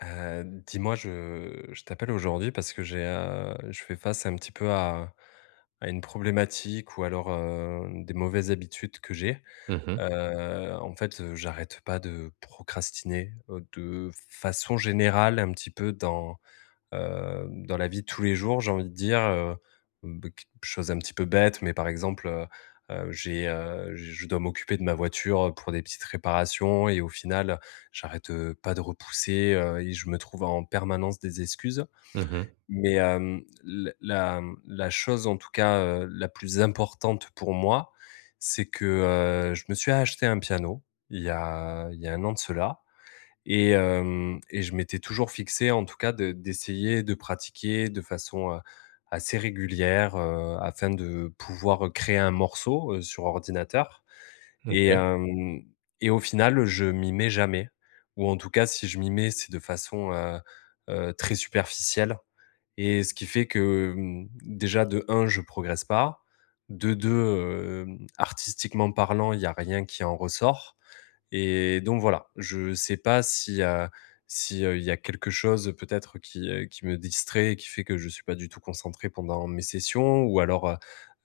Dis-moi, je t'appelle aujourd'hui parce que j'ai, je fais face un petit peu à une problématique, ou alors, des mauvaises habitudes que j'ai. Mmh mh. En fait, j'arrête pas de procrastiner, de façon générale, un petit peu dans la vie de tous les jours, j'ai envie de dire, b q chose un petit peu bête, mais par exemple, j'ai, j je dois m'occuper de ma voiture pour des petites réparations, et au final, j'arrête pas de repousser, et je me trouve en permanence des excuses. Mmh mh. Mais, hem, l la, mmh, la chose, en tout cas, la plus importante pour moi, c'est que je me suis acheté un piano il y a un an de cela, et je m'étais toujours fixé, en tout cas, de d'essayer de pratiquer de façon assez régulière, afin de pouvoir créer un morceau, sur ordinateur. et OK. hem et au final je m'y mets jamais, ou en tout cas si je m'y mets, c'est de façon très superficielle, et ce qui fait que, déjà de un, je progresse pas, de 2, artistiquement parlant, il n'y a rien qui en ressort. Et donc voilà, je sais pas si, il y a quelque chose peut-être qui, qui me distrait et qui fait que je suis pas du tout concentré pendant mes sessions, ou alors, heu,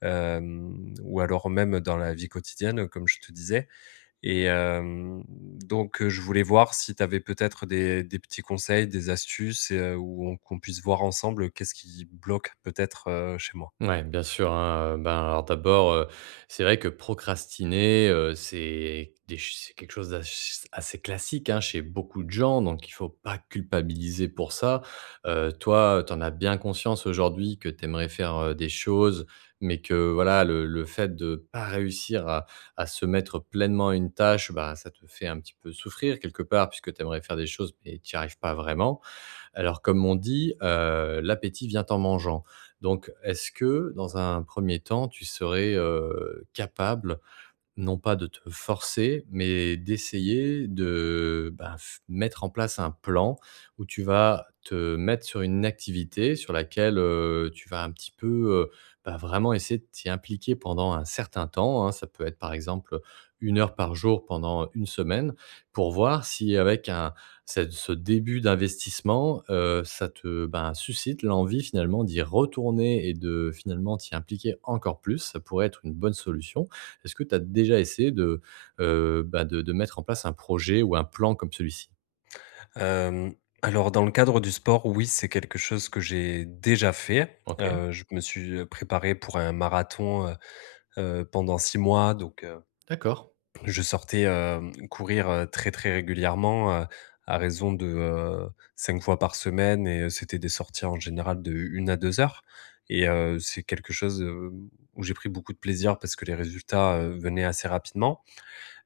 hem, ou alors même dans la vie quotidienne comme je te disais. et hem, donc, je voulais voir si tu avais peut-être des petits conseils, des astuces, et on qu'on puisse voir ensemble qu'est-ce qui bloque peut-être chez moi? Ouais, bien sûr, hein, ben, alors d'abord, c'est vrai que procrastiner, c'est des ch c'est quelque chose d'ass assez classique, hein, chez beaucoup de gens, donc il faut pas culpabiliser pour ça. Toi, tu en as bien conscience aujourd'hui que tu aimerais faire, des choses, mais que voilà, le fait de pas réussir à se mettre pleinement à une tâche, bah, ça te fait un petit peu souffrir quelque part puisque tu aimerais faire des choses, mais tu y arrives pas vraiment. Alors, comme on dit, l'appétit vient en mangeant. Donc, est-ce que dans un premier temps, tu serais, capable non pas de te forcer, mais d'essayer de, bah, f mettre en place un plan où tu vas te mettre sur une activité sur laquelle, tu vas un petit peu, heu, bah, vraiment essayer de t'y impliquer pendant un certain temps, hein. Ça peut être par exemple, une heure par jour pendant une semaine pour voir si avec un cette ce début d'investissement, ça te, ben, suscite l'envie finalement d'y retourner et de finalement t'y impliquer encore plus. Ça pourrait être une bonne solution. Est-ce que tu as déjà essayé de, bah, de mettre en place un projet ou un plan comme celui-ci? Hem, alors, dans le cadre du sport, oui, c'est quelque chose que j'ai déjà fait. OK, Je me suis préparé pour un marathon, pendant 6 mois. Donc, d'accord. je sortais, courir, très, très régulièrement, à raison de, 5 fois par semaine, et c'était des sorties en général de 1 à 2 heures, et c'est quelque chose où j'ai pris beaucoup de plaisir parce que les résultats, venaient assez rapidement.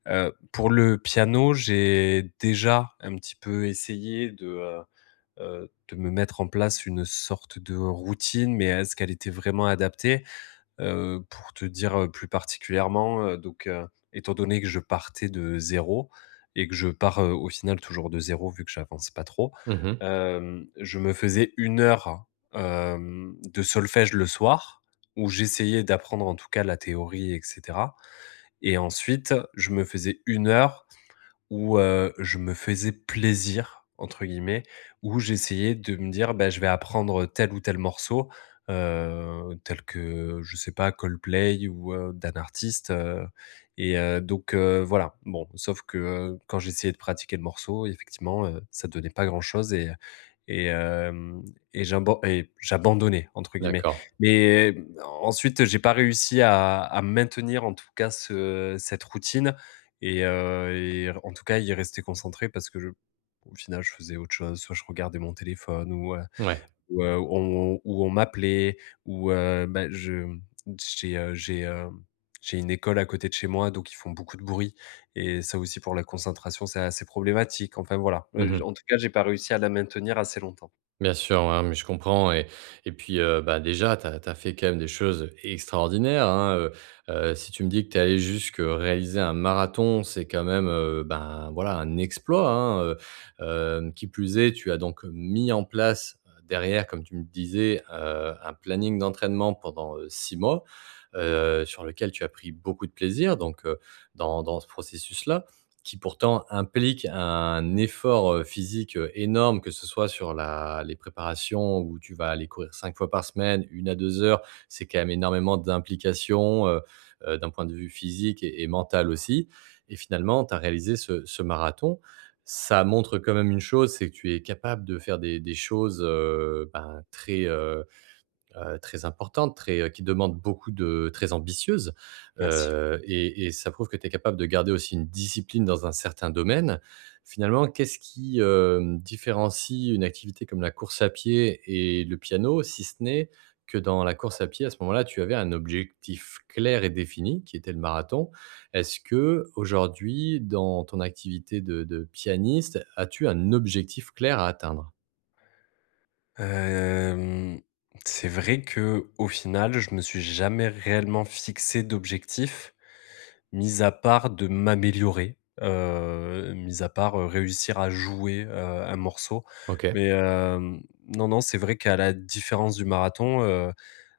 Pour le piano, j'ai déjà un petit peu essayé de me mettre en place une sorte de routine, mais est-ce qu'elle était vraiment adaptée? Pour te dire, plus particulièrement, donc, étant donné que je partais de zéro, et que je pars, au final, toujours de zéro, vu que j'avance pas trop, Mmh. Je me faisais une heure, de solfège le soir, où j'essayais d'apprendre en tout cas la théorie et cetera, et ensuite je me faisais une heure où, je me faisais «plaisir» entre guillemets, où j'essayais de me dire: «Bah, je vais apprendre tel ou tel morceau», tel que, je sais pas, Coldplay ou d'un artiste, donc voilà. Bon, sauf que, quand j'essayais de pratiquer le morceau, effectivement, ça donnait pas grand-chose et hem et «j'abandonnais» entre guillemets. D'accord. Mais ensuite, j'ai pas réussi à maintenir en tout cas ce cette routine, et en tout cas, il restait concentré parce que je au final, je faisais autre chose, soit je regardais mon téléphone, ou heu Ouais. ou heu, on ou on m'appelait, ou bah, je j'ai, hem, j'ai une école à côté de chez moi, donc ils font beaucoup de bruit, et ça aussi pour la concentration, c'est assez problématique. Enfin voilà, Mmh. en tout cas, j'ai pas réussi à la maintenir assez longtemps. Bien sûr, ouais, mais je comprends et puis, bah, déjà, tu as fait quand même des choses extraordinaires, hein, si tu me dis que tu es allé jusque réaliser un marathon, c'est quand même, ben, voilà, un exploit, hein, qui plus est, tu as donc mis en place, derrière, comme tu me disais, un planning d'entraînement pendant, 6 mois, sur lequel tu as pris beaucoup de plaisir donc dans ce processus-là qui pourtant implique un effort, physique, énorme, que ce soit sur la les préparations où tu vas aller courir 5 fois par semaine, une à 2 heures. C'est quand même énormément d'implications d'un point de vue physique et mental aussi et finalement, tu as réalisé ce marathon. Ça montre quand même une chose, c'est que tu es capable de faire des choses, ben, très, très importante, très, qui demande beaucoup de très ambitieuse, Merci. Et ça prouve que tu es capable de garder aussi une discipline dans un certain domaine. Finalement, qu'est-ce qui, différencie une activité comme la course à pied et le piano, si ce n'est que dans la course à pied, à ce moment-là, tu avais un objectif clair et défini qui était le marathon. Est-ce que aujourd'hui, dans ton activité de pianiste, as-tu un objectif clair à atteindre? Hem, c'est vrai que au final, je me suis jamais réellement fixé d'objectif. Mis à part de m'améliorer, mis à part, réussir à jouer un morceau, OK, mais non, non, c'est vrai qu'à la différence du marathon, heu,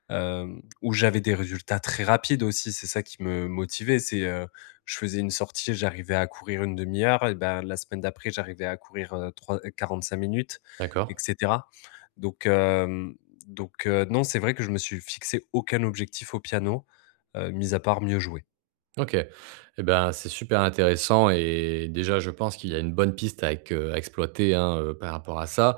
hem, où j'avais des résultats très rapides aussi, c'est ça qui me motivait. C'est, je faisais une sortie, j'arrivais à courir une demi heure, et ben la semaine d'après, j'arrivais à courir, trois 45 minutes, d'accord. et cetera. Donc hem, donc, non, c'est vrai que je me suis fixé aucun objectif au piano, mis à part mieux jouer. OK. Et ben, c'est super intéressant et déjà je pense qu'il y a une bonne piste à ex à exploiter, hein, par rapport à ça.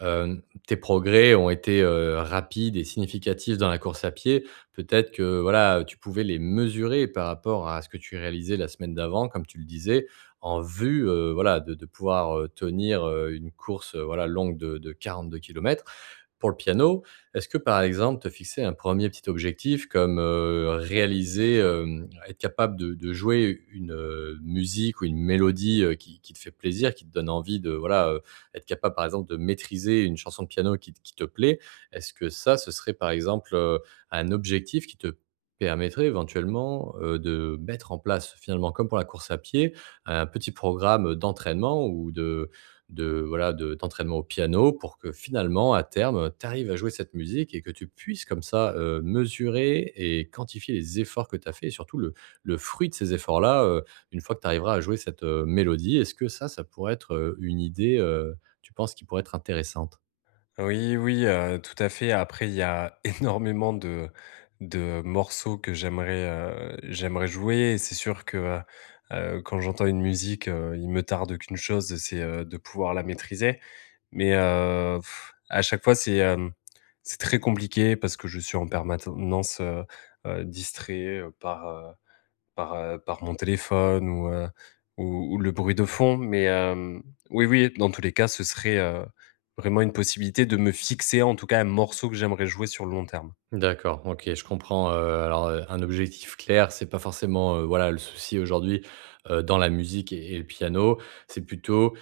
Tes progrès ont été, rapides et significatifs dans la course à pied. Peut-être que, voilà, tu pouvais les mesurer par rapport à ce que tu réalisais la semaine d'avant, comme tu le disais, en vue, voilà, de pouvoir, tenir, une course, voilà, longue de deux kilomètres. Pour le piano, est-ce que, par exemple, te fixer un premier petit objectif comme, réaliser, être capable de jouer une, musique ou une mélodie, qui te fait plaisir, qui te donne envie de, voilà, être capable, par exemple, de maîtriser une chanson de piano qui te plaît? Est-ce que ça, ce serait, par exemple, un objectif qui te permettrait éventuellement, de mettre en place, finalement, comme pour la course à pied, un petit programme, d'entraînement ou de voilà, de d'entraînement au piano pour que finalement, à terme, tu arrives à jouer cette musique et que tu puisses comme ça, mesurer et quantifier les efforts que tu as fait et surtout le fruit de ces efforts-là, une fois que tu arriveras à jouer cette, mélodie. Est-ce que ça pourrait être, une idée, tu penses qui pourrait être intéressante? Oui, oui, tout à fait. Après, il y a énormément de morceaux que j'aimerais jouer, et c'est sûr que, quand j'entends une musique, il me tarde qu'une chose, c'est, de pouvoir la maîtriser. Mais, à chaque fois, c'est très compliqué parce que je suis en permanence, distrait, par mon téléphone, ou le bruit de fond, mais, oui, oui, dans tous les cas, ce serait vraiment une possibilité de me fixer, en tout cas, un morceau que j'aimerais jouer sur le long terme. D'accord, OK, je comprends, alors, un objectif clair, c'est pas forcément, voilà, le souci aujourd'hui, dans la musique et le piano. C'est plutôt,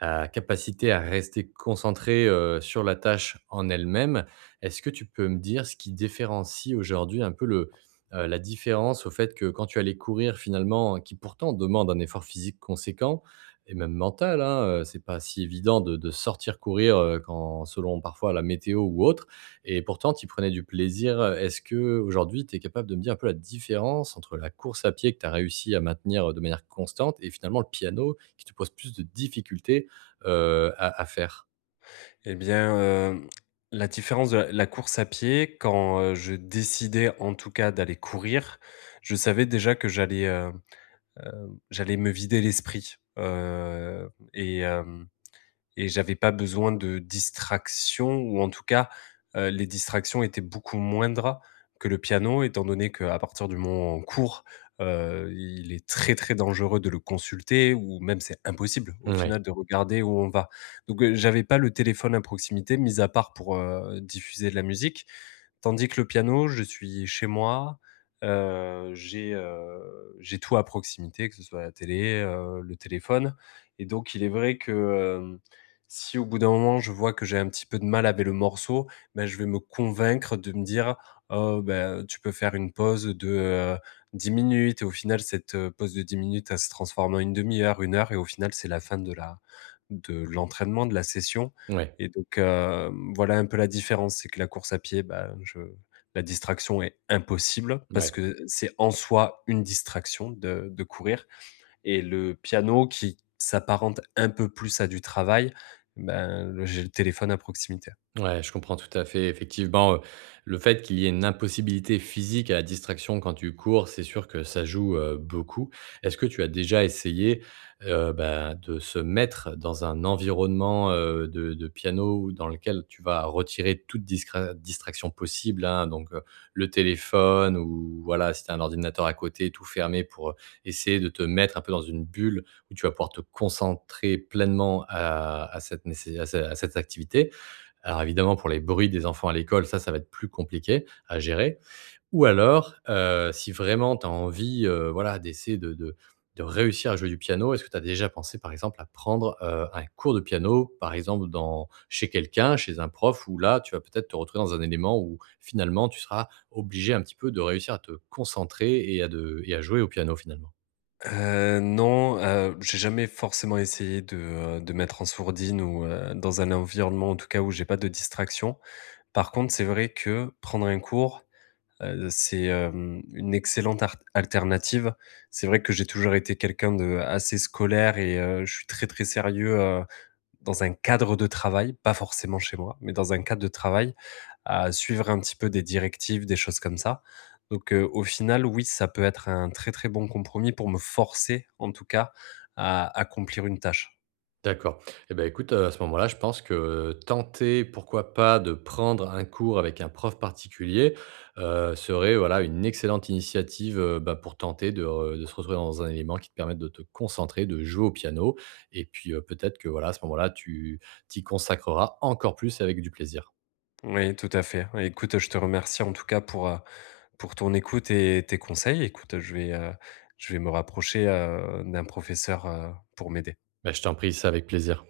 la capacité à rester concentré, sur la tâche en elle-même. Est-ce que tu peux me dire ce qui différencie aujourd'hui un peu le, la différence au fait que quand tu allais courir finalement, qui pourtant demande un effort physique conséquent et même mental, hein, c'est pas si évident de sortir courir, quand selon parfois la météo ou autre et pourtant tu prenais du plaisir, est-ce que aujourd'hui tu es capable de me dire un peu la différence entre la course à pied que tu as réussi à maintenir, de manière constante et finalement le piano qui te pose plus de difficultés à faire. Eh bien, la différence de la course à pied, quand, je décidais, en tout cas, d'aller courir, je savais déjà que j'allais me vider l'esprit, et j'avais pas besoin de distractions, ou en tout cas, les distractions étaient beaucoup moindres que le piano, étant donné qu'à partir du moment où on court, il est très, très dangereux de le consulter, ou même c'est impossible au Ouais, final de regarder où on va. Donc, j'avais pas le téléphone à proximité, mis à part pour diffuser de la musique. Tandis que le piano, je suis chez moi, j'ai tout à proximité, que ce soit la télé, le téléphone, et donc il est vrai que, si au bout d'un moment, je vois que j'ai un petit peu de mal avec le morceau, ben je vais me convaincre de me dire: «Oh bah, tu peux faire une pause de, 10 minutes», et au final cette pause de 10 minutes, elle se transforme en une demi heure, une heure, et au final, c'est la fin de l'entraînement, de la session, ouais, et donc, voilà un peu la différence. C'est que la course à pied, bah, je la distraction est impossible parce ouais. que c'est en soi une distraction de courir, et le piano qui s'apparente un peu plus à du travail, ben, le j'ai le téléphone à proximité. Ouais, je comprends tout à fait. Effectivement, le fait qu'il y ait une impossibilité physique à la distraction quand tu cours, c'est sûr que ça joue, beaucoup. Est-ce que tu as déjà essayé, bah, de se mettre dans un environnement, de piano ou dans lequel tu vas retirer toute discra distraction possible, hein, donc, le téléphone ou voilà, si tu as un ordinateur à côté, tout fermé pour, essayer de te mettre un peu dans une bulle où tu vas pouvoir te concentrer pleinement à cette nécé à ce à cette activité? Alors évidemment, pour les bruits des enfants à l'école, ça va être plus compliqué à gérer. Ou alors, si vraiment tu as envie, voilà, d'essayer de réussir à jouer du piano, est-ce que tu as déjà pensé, par exemple, à prendre, un cours de piano, par exemple, dans chez quelqu'un, chez un prof où là, tu vas peut-être te retrouver dans un élément où finalement tu seras obligé un petit peu de réussir à te concentrer et à de et à jouer au piano, finalement? Non, j'ai jamais forcément essayé de mettre en sourdine, ou dans un environnement en tout cas où j'ai pas de distraction. Par contre, c'est vrai que prendre un cours. C'est, une excellente art alternative. C'est vrai que j'ai toujours été quelqu'un de assez scolaire, et je suis très, très sérieux, dans un cadre de travail, pas forcément chez moi, mais dans un cadre de travail, à suivre un petit peu des directives, des choses comme ça. Donc, au final, oui, ça peut être un très, très bon compromis pour me forcer, en tout cas, à accomplir une tâche. D'accord. Eh ben écoute, à ce moment-là, je pense que tenter, pourquoi pas, de prendre un cours avec un prof particulier, serait, voilà, une excellente initiative, bah, pour tenter de re de se retrouver dans un élément qui te permette de te concentrer, de jouer au piano et puis, peut-être que, voilà, à ce moment-là, tu t'y consacreras encore plus avec du plaisir. Oui, tout à fait. Écoute, je te remercie en tout cas pour ton écoute et tes conseils. Écoute, je vais me rapprocher d'un professeur, pour m'aider. Bah, je t'en prie, ça avec plaisir.